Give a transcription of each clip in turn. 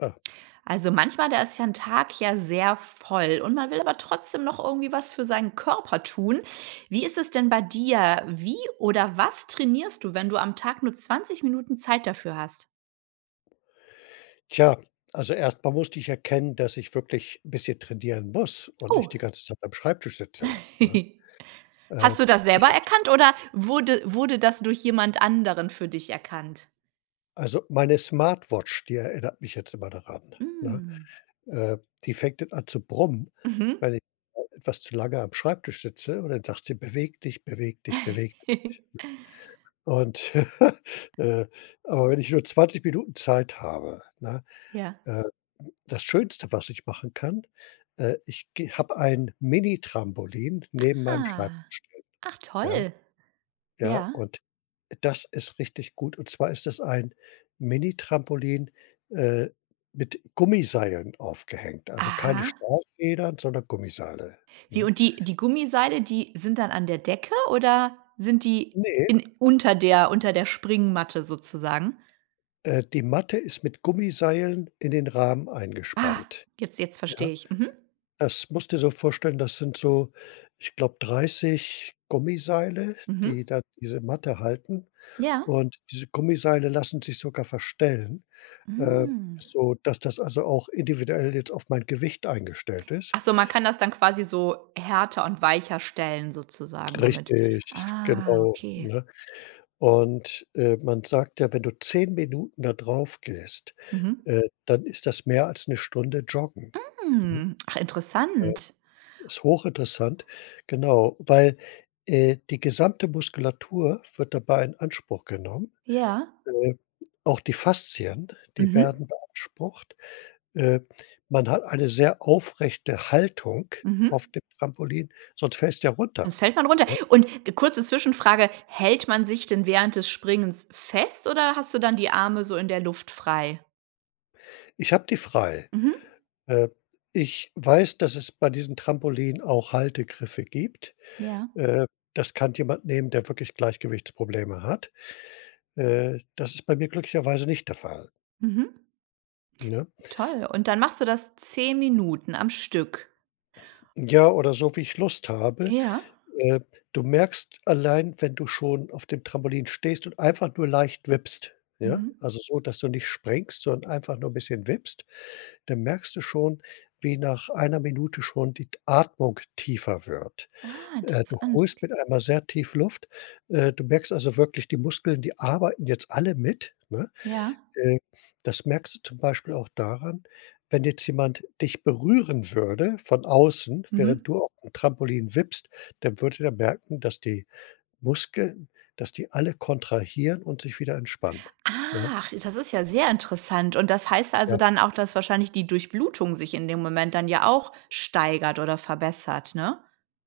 Äh. Also manchmal, da ist ja 'n Tag ja sehr voll und man will aber trotzdem noch irgendwie was für seinen Körper tun. Wie ist es denn bei dir? Wie oder was trainierst du, wenn du am Tag nur 20 Minuten Zeit dafür hast? Tja, also erst mal musste ich erkennen, dass ich wirklich bisschen trainieren muss und Oh! nicht die ganze Zeit beim Schreibtisch sitze, ne? Äh, Hast du das ich selber habe zum erkannt oder wurde wurde das durch jemand anderen für dich erkannt? Also, meine Smartwatch, die erinnert mich jetzt immer daran, ne? Mhm. Äh, die fängt dann an zu brummen, Mhm. weil ich etwas zu lange am Schreibtisch sitze und dann sagt sie: „Beweg dich, beweg dich, beweg dich", ne? Und äh, aber wenn ich nur 20 Minuten Zeit habe, ne? Ja. Äh, n das Schönste, was ich machen kann, äh, ich gehe habe ein Mini-Trampolin neben meinem Schreibtisch Ah, stehen, ach ja? toll! Ja, Ja? und das ist richtig gut. Und zwar ist das ein Mini-Trampolin, äh, mit Gummiseilen aufgehängt. Also keine Aha. Schraubenfedern, sondern Gummiseile, Wie ne? und die die Gummiseile, die sind dann an der Decke oder sind die Ne. in unter der unter der Springmatte sozusagen? Äh, die Matte ist mit Gummiseilen in den Rahmen Ah! eingespannt, Jetzt jetzt ja? verstehe ich. Mhm. Das musste dir so vorstellen, das sind so, ich glaube, 30 Gummiseile, Mhm. die da diese Matte halten. Ja. Und diese Gummiseile lassen sich sogar verstellen, äh, Hm. sodass das also auch individuell jetzt auf mein Gewicht eingestellt ist Ach so, man kann das dann quasi so härter und weicher stellen sozusagen damit. Richtig Ah, genau, okay. ne? Und, äh, man sagt ja, wenn du 10 Minuten da drauf gehst, Mhm. äh, dann ist das mehr als 'ne Stunde joggen, ne? Hm, ach Ja. interessant! Ist hochinteressant, genau, weil, äh, die gesamte Muskulatur wird dabei in Anspruch genommen. Ja. Äh, auch die Faszien, die Mhm. werden beansprucht. Äh, man hat eine sehr aufrechte Haltung Mhm. auf dem Trampolin, sonst fällst du ja runter, Sonst fällt man runter. ne? Und ge kurze Zwischenfrage: Hält man sich denn während des Springens fest oder hast du dann die Arme so in der Luft frei? Ich habe die frei. Mhm. Äh, ich weiß, dass es bei diesen Trampolinen auch Haltegriffe gibt. Ja. Äh, das kann jemand nehmen, der wirklich Gleichgewichtsprobleme hat. Äh, das ist bei mir glücklicherweise nicht der Fall. Mhm. Ne? Toll und dann machst du das 10 Minuten am Stück. Ja, oder so, wie ich Lust habe. Ja. Äh, du merkst allein, wenn du schon auf dem Trampolin stehst und einfach nur leicht wippst, ja. Mhm. Also so, dass du nicht springst, sondern einfach nur bisschen wippst, dann merkst du schon, wie nach einer Minute schon die t Atmung tiefer wird. Ah, Äh, du interessant, holst ok. mit einmal sehr tief Luft. Äh, du merkst also wirklich, die Muskeln, die arbeiten jetzt alle mit, ne? Ja. Äh, das merkst du zum Beispiel auch daran, wenn jetzt jemand dich berühren würde von außen, während Mhm. du aufm Trampolin wippst, dann würde der merken, dass die Muskeln dass die alle kontrahieren und sich wieder entspannen, ne? Ach, das ist ja sehr interessant und das heißt also Ja. dann auch, dass wahrscheinlich die Durchblutung sich in dem Moment dann ja auch steigert oder verbessert, ne?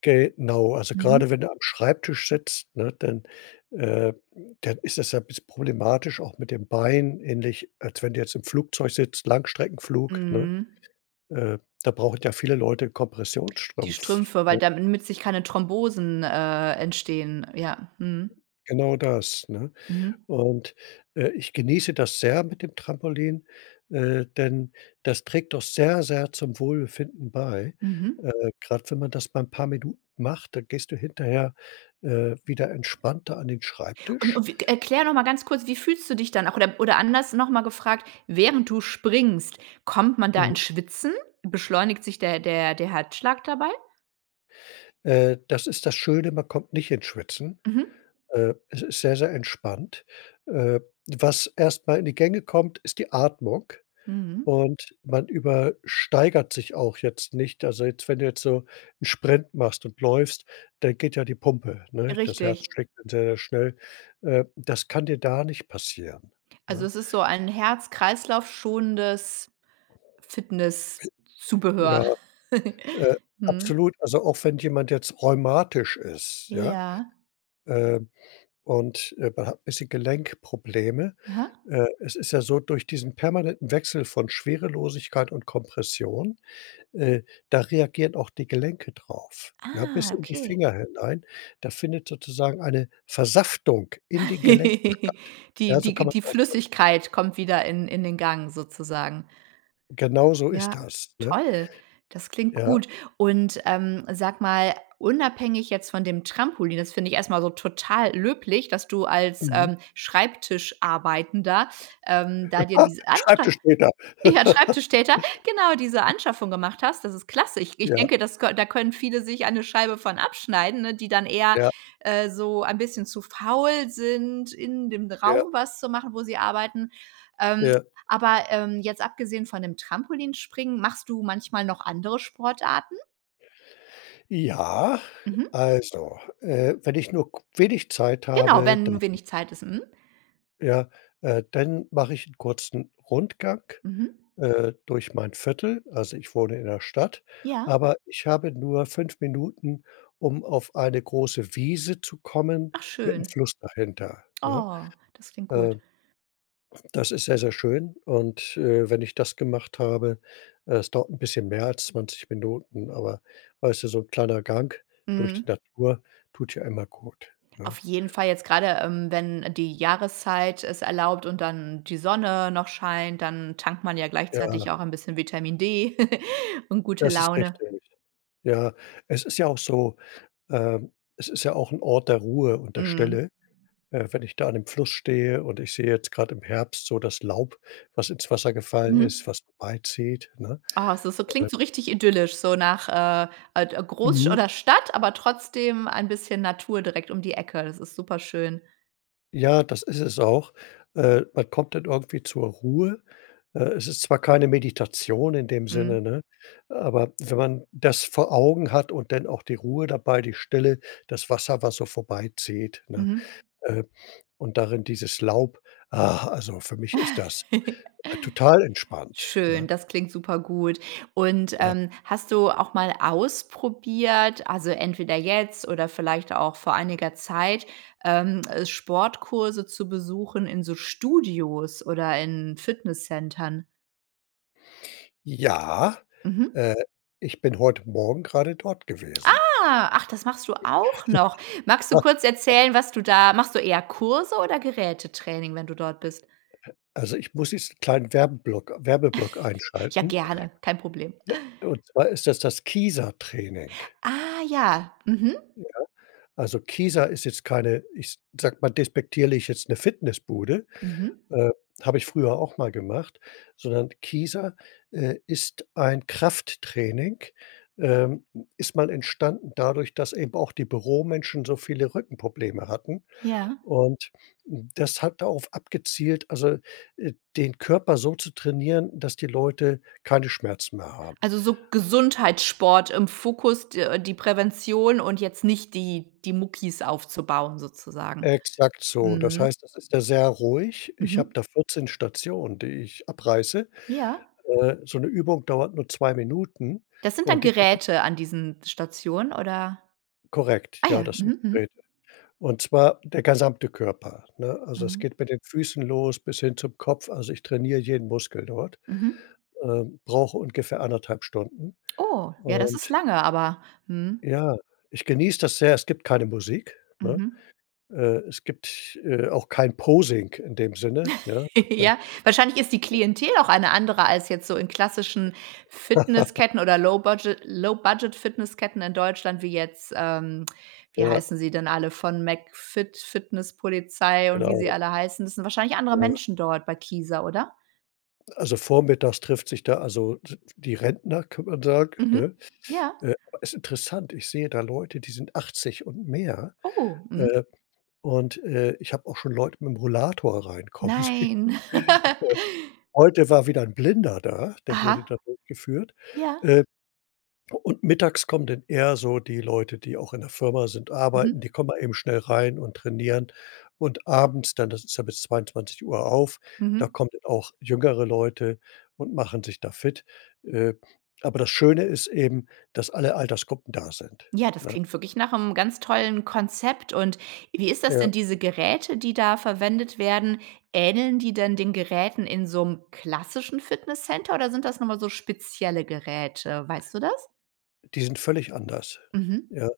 Genau. Also Mhm. grade wenn du am Schreibtisch sitzt, ne, dann äh, dann ist das ja 'n bisschen problematisch auch mit den Beinen, ähnlich als wenn du jetzt im Flugzeug sitzt, Langstreckenflug, ne? Mhm. Äh, da brauchen ja viele Leute 'n Die Kompressionsstrumpf, Strümpfe, weil ne? damit sich keine Thrombosen äh, entstehen, ja. Mhm. Genau das, ne? Mhm. Und, äh, ich genieße das sehr mit dem Trampolin, äh, denn das trägt doch sehr, sehr zum Wohlbefinden bei. Mhm. Äh, grad wenn man das mal 'n paar Minuten macht, dann gehst du hinterher, äh, wieder entspannter an den Und Schreibtisch und wi erkläre noch mal ganz kurz, wie fühlst du dich dann auch oder oder anders, noch mal gefragt: Während du springst, kommt man da ins Mhm. Schwitzen? Beschleunigt sich der der der Herzschlag dabei? Äh, das ist das Schöne, man kommt nicht ins Schwitzen. Mhm. Äh, es ist sehr, sehr entspannt. Äh, was erst mal in die Gänge kommt, ist die Atmung. Mhm. Und man übersteigert sich auch jetzt nicht. Also jetzt wenn du jetzt so 'n Sprint machst und läufst, dann geht ja die Pumpe, ne? Das Herz Richtig. schlägt dann sehr schnell. Äh, das kann dir da nicht passieren, Also, ne? es ist so ein Herz-Kreislauf schonendes Ja. Fitnesszubehör, Äh, mhm. absolut. Also, auch wenn jemand jetzt rheumatisch ist, ja, Ja. äh, und, äh, man hat 'n bisschen Gelenkprobleme, Aha. äh es ist ja so, durch diesen permanenten Wechsel von Schwerelosigkeit und Kompression, äh, da reagieren auch die Gelenke drauf, ja, bis Ah, in die okay. Finger hinein. Da findet sozusagen eine Versaftung in den Gelenken statt. Die Ja, so die kann die man's ausdrücken. Flüssigkeit kommt wieder in in den Gang sozusagen. Genauso ist Ja das, ne? toll. Das klingt Ja. gut und, ähm, sag mal unabhängig jetzt von dem Trampolin, das finde ich erst mal so total löblich, dass du als, Mhm. ähm, Schreibtischarbeitender, ähm, da dir diese Anscha Schreibtischtäter. ja Schreibtischtäter genau, diese Anschaffung gemacht hast. Das ist klasse. Ich ich Ja. denke das kö da können viele sich eine Scheibe von abschneiden, ne, die dann eher, Ja. äh, so ein bisschen zu faul sind in dem Ja. Raum was zu machen wo sie arbeiten. Ähm, Ja. aber ähm, jetzt abgesehen von dem Trampolinspringen machst du manchmal noch andere Sportarten? Ja, Mhm. also, äh, wenn ich nur ku wenig Zeit Genau, habe, da wenn wenig Zeit ist, mhm. ja, äh, dann mache ich 'n kurzen Rundgang, Mhm. äh, durch mein Viertel. Also, ich wohne in 'ner Stadt, Ja. aber ich habe nur 5 Minuten, um auf eine große Wiese zu kommen Ach, mit 'nem schön. Fluss dahinter, ne? Oh, das klingt Äh. gut. Das ist sehr sehr schön. Und, äh, wenn ich das gemacht habe äh, es dauert 'n bisschen mehr als 20 Minuten. Aber, weißt du, so 'n kleiner Gang durch die Mhm. Natur tut ja immer gut, ne? Auf jeden Fall jetzt grade, ähm, wenn die Jahreszeit es erlaubt und dann die Sonne noch scheint, dann tankt man ja Ja. gleichzeitig auch ein bisschen Vitamin D und gute Das ist Laune. richtig. Ja, es ist ja auch so, ähm es ist ja auch 'n Ort der Ruhe und der Mhm. Stille. Äh, wenn ich da an dem Fluss stehe und ich sehe, jetzt grad im Herbst so, das Laub, was ins Wasser gefallen Mhm. ist, was vorbeizieht, ne? Oh, es ist so Äh klingt so richtig idyllisch, so nach, äh, ad Großsch Mhm. oder Stadt, aber trotzdem ein bisschen Natur direkt um die Ecke. Das ist super schön. Ja, das ist es auch. Äh, man kommt dann irgendwie zur Ruhe. Äh, es ist zwar keine Meditation in dem Mhm. Sinne, ne, aber wenn man das vor Augen hat und dann auch die Ruhe dabei, die Stille, das Wasser, was so vorbeizieht, ne? Mhm. Äh, und darin dieses Laub, ah, also für mich ist das, äh, total entspannt, Schön, ne? das klingt supergut. Und, Ja. ähm, hast du auch mal ausprobiert, also entweder jetzt oder vielleicht auch vor einiger Zeit, ähm, Sportkurse zu besuchen in so Studios oder in Fitnesscentern? Ja. Mhm. Äh, ich bin heute Morgen grade dort gewesen. Ah, ach, das machst du auch noch. Magst du kurz erzählen, was du da machst du eher Kurse oder Gerätetraining, wenn du dort bist? Also ich muss jetzt 'n kleinen Werbeblock Werbeblock Ja, einschalten. gerne, kein Problem. Und zwar ist dass das Kieser-Training. Ah ja, mhm. Ja, also Kieser ist jetzt keine, ich sage mal, despektierlich jetzt, 'ne Fitnessbude. Mhm. Äh, habe ich früher auch mal gemacht. Sondern Kieser, äh, ist ein Krafttraining, ähm, ist mal entstanden dadurch, dass eben auch die Büromenschen so viele Rückenprobleme hatten. Ja. Und das hat darauf abgezielt, also, äh, den Körper so zu trainieren, dass die Leute keine Schmerzen mehr haben. Also, so Gesundheitssport im Fokus, d die Prävention und jetzt nicht die die Muckis aufzubauen sozusagen. Exakt so. Das Mhm. heißt, das ist ja sehr ruhig. Ich habe Mhm. da 14 Stationen, die ich abreiße. Ja. Äh, so 'ne Übung dauert nur 2 Minuten Das sind dann und die geht Geräte an diesen Stationen oder? Korrekt, Ah ja, ja, das sind mhm, mhm. Geräte. Und zwar der gesamte Körper, ne? Also es Mhm. geht mit den Füßen los bis hin zum Kopf. Also ich trainiere jeden Muskel dort, Mhm. ähm, brauche ungefähr 1,5 Stunden. Oh, ja das ist Und lange aber, mhm. ja, ich genieße das sehr, es gibt keine Musik, ne? Mhm. Äh, es gibt, äh, auch kein Posing in dem Sinne, ja, äh. Ja, wahrscheinlich ist die Klientel auch eine andere als jetzt so in klassischen Fitnessketten oder Low-Budget Low-Budget Fitnessketten in Deutschland, wie jetzt, ähm, wie Ja. heißen sie denn alle von McFit, Fitnesspolizei und wie sie Genau. alle heißen? Das sind wahrscheinlich andere Ja. Menschen dort bei Kieser, oder? Also vormittags trifft sich da also d die Rentner, kann man sagen, Mhm, ne? ja. Äh, ist interessant. Ich sehe da Leute, die sind 80 und mehr. Oh, mhm. Äh, und, äh, ich habe auch schon Leute mit 'nem Rollator reinkommen sehen. Nein. Heute war wieder 'n Blinder da, der wurde Aha, da durchgeführt, ja. äh. Und mittags kommen dann eher so die Leute, die auch in der Firma sind arbeiten, Mhm. die kommen mal eben schnell rein und trainieren. Und abends dann, das ist ja bis 22:00 auf, da Mhm. kommen auch jüngere Leute und machen sich da fit. Äh, aber das Schöne ist eben, dass alle Altersgruppen da sind, Ja das ne? klingt wirklich nach 'nem ganz tollen Konzept. Und wie ist das, Ja. sind diese Geräte die da verwendet werden, ähneln die denn den Geräten in so 'nem klassischen Fitnesscenter oder sind das noch mal so spezielle Geräte? Weißt du das? Die sind völlig anders, Mhm. ja.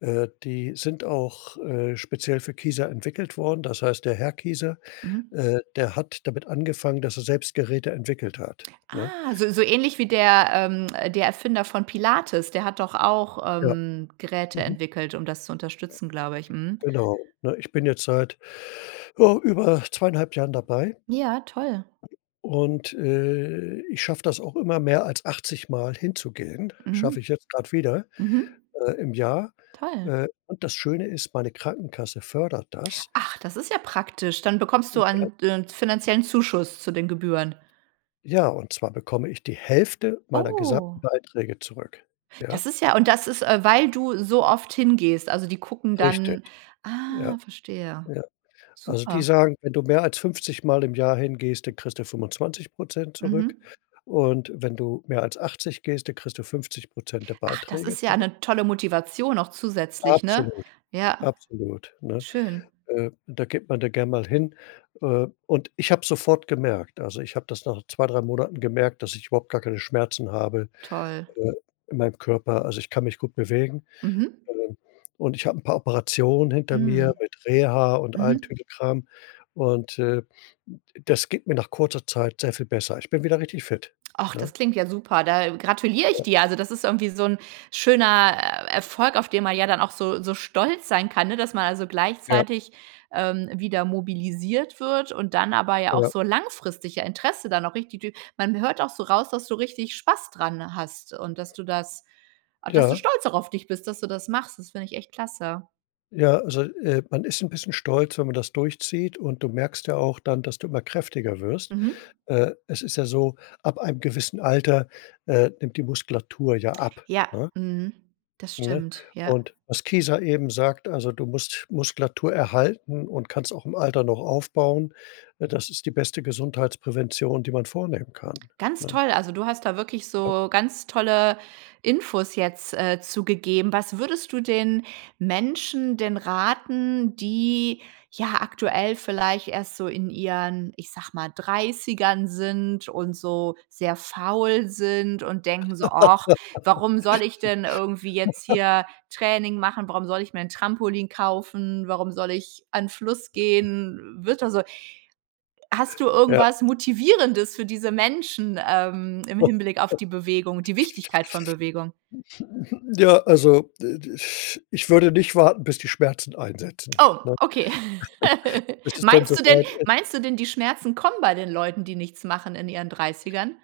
Äh, die sind auch, äh, speziell für Kieser entwickelt worden. Das heißt, der Herr Kieser, Mhm. äh, der hat damit angefangen, dass er selbst Geräte entwickelt hat, ne? Ah so so ähnlich wie der ähm, äh, der Erfinder von Pilates. Der hat doch auch, Ja, ähm, Geräte mhm. entwickelt um das zu unterstützen glaube ich. Mhm. Genau, ne? Ich bin jetzt seit, ja, über 2,5 Jahren dabei. Ja, toll. Und, äh, ich schaffe das auch immer, mehr als achtzigmal hinzugehen. Schaffe Mhm. ich jetzt grad wieder, Mhm. äh im Jahr. Toll. Äh, und das Schöne ist, meine Krankenkasse fördert das. Ach, das ist ja praktisch. Dann bekommst du Mhm, ja. ein ein d 'n finanziellen Zuschuss zu den Gebühren. Ja, und zwar bekomme ich die Hälfte meiner gesamten Oh. Beiträge zurück, ja? Das ist ja und das ist, äh, weil du so oft hingehst? Also die gucken Richtig. dann Ja, ah, verstehe. ja. Also die Super. sagen: „Wenn du mehr als fünfzigmal im Jahr hingehst, dann kriegst du 25 % zurück. Mhm. Und wenn du mehr als 80 gehst, dann kriegst du 50 % der Ach das Beiträge ist ja zurück. 'ne tolle Motivation auch zusätzlich ne? Absolut. Ja Absolut, ne? schön. Äh, da geht man da gern mal hin. Äh, und ich habe sofort gemerkt also ich habe das nach 2, 3 Monaten gemerkt, dass ich überhaupt gar keine Schmerzen habe, Toll. äh, in meinem Körper. Also ich kann mich gut bewegen. Mhm. Ähm, und ich habe 'n paar Operationen hinter mir Mhm. mit Reha und allem Mhm. Tüddelkram. Und, äh, n das geht mir nach kurzer Zeit sehr viel besser. Ich bin wieder richtig fit, Och, das ne? klingt ja super. Da gratuliere ich Ja. dir. Also das ist irgendwie so 'n schöner, äh, Erfolg auf den man ja dann auch so so stolz sein kann, ne? Dass man also Ja. gleichzeitig, ähm, wieder mobilisiert wird und dann aber ja auch Ja. so langfristig ja Interesse dann auch richtig durch man hört auch so raus, dass du richtig Spaß dran hast und dass du das a dass du Ja. stolz auch auf dich bist dass du das machst. Das finde ich echt klasse. Ja, also, äh, man ist 'n bisschen stolz, wenn man das durchzieht und du merkst ja auch dann, dass du immer kräftiger wirst. Mhm. Äh, es ist ja so, ab einem gewissen Alter, äh, nimmt die Muskulatur ja ab, Ja, ne? mhm, das Ne, stimmt, ja. und was Kieser eben sagt, also: „Du musst Muskulatur erhalten und kannst auch im Alter noch aufbauen“, ne? Das ist die beste Gesundheitsprävention, die man vornehmen kann, Ganz ne? toll. Also du hast da wirklich Ja. so ganz tolle Infos jetzt, äh, zu gegeben. Was würdest du den Menschen denn raten, die, ja, aktuell vielleicht erst so in ihren, ich sage mal, 30ern sind und so sehr faul sind und denken so: „Och, warum soll ich denn irgendwie jetzt hier Training machen? Warum soll ich mir 'n Trampolin kaufen? Warum soll ich an Fluss gehen?“ Wird da so hast du Ja. irgendwas Motivierendes für diese Menschen, ähm, im Hinblick auf die Bewegung und die Wichtigkeit von Bewegung? Ja, also d ich ich würde nicht warten, bis die Schmerzen einsetzen, Oh, ne? okay. Bis es denn so Meinst du denn weit ist. meinst du denn die Schmerzen kommen bei den Leuten, die nichts machen in ihren 30ern?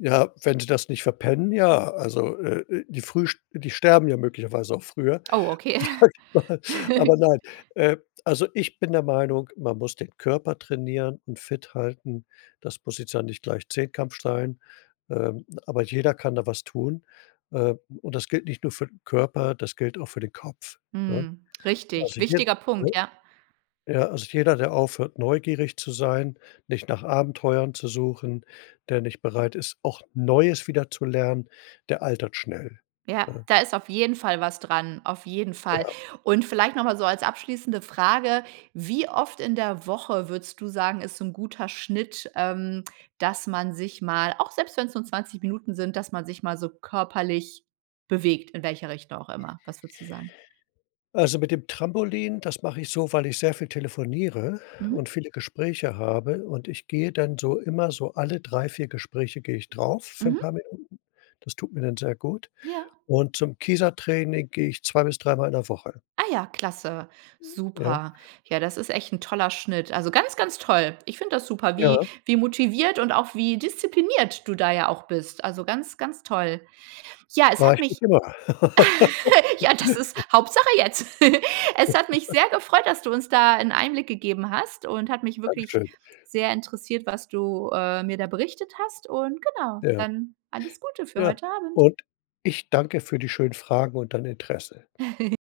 Ja, wenn Sie das nicht verpennen, ja. Also, äh, äh, die früh sch die sterben ja möglicherweise auch früher, Oh, okay. sage ich mal. Aber nein, äh, also ich bin der Meinung, man muss den Körper trainieren und fit halten. Das muss jetzt ja nicht gleich Zehnkampf sch sein. Ähm, aber jeder kann da was tun. Ähm, und das gilt nicht nur für 'n Körper, das gilt auch für den Kopf, ne? Mhm. Richtig, Also hier wichtiger ne? Punkt, ja. Ja, also jeder, der aufhört, neugierig zu sein, nicht nach Abenteuern zu suchen, der nicht bereit ist, auch Neues wieder zu lernen, der altert schnell, Ja ne? da ist auf jeden Fall was dranm auf jeden Fall. Ja. Und vielleicht noch mal so als abschließende Frage: Wie oft in der Woche würdest du sagen ist so 'n guter Schnitt, ähm, dass man sich mal auch selbst wenn's nur 20 Minuten sind dass man sich mal so körperlich bewegt in welcher Richtung auch immer? Was würdest du sagen? Also mit dem Trampolin, das mache ich so, weil ich sehr viel telefoniere Mhm. und viele Gespräche habe. Und ich gehe dann so immer so alle 3, 4 Gespräche gehe ich drauf für 'n paar Mhm. Minuten. Das tut mir dann sehr gut. Ja. Und zum Kieser-Training gehe ich zwei bis dreimal in der Woche. Ja. Ah, ja klasse. Ja. Super. Ja das ist echt 'n toller Schnitt. Also ganz ganz toll. Ich finde das super, wie Ja. wie motiviert und auch wie diszipliniert du da ja auch bist. Also ganz ganz toll. Ja es War hat ich mich nicht immer. Ja, das ist Hauptsache jetzt. Es hat mich sehr gefreut, dass du uns da 'n Einblick gegeben hast und hat mich wirklich Dankeschön. sehr interessiert was du, äh, mir da berichtet hast und, genau. Ja. Dann alles Gute für Ja. heute Abend. Und ich danke für die schönen Fragen und dein Interesse.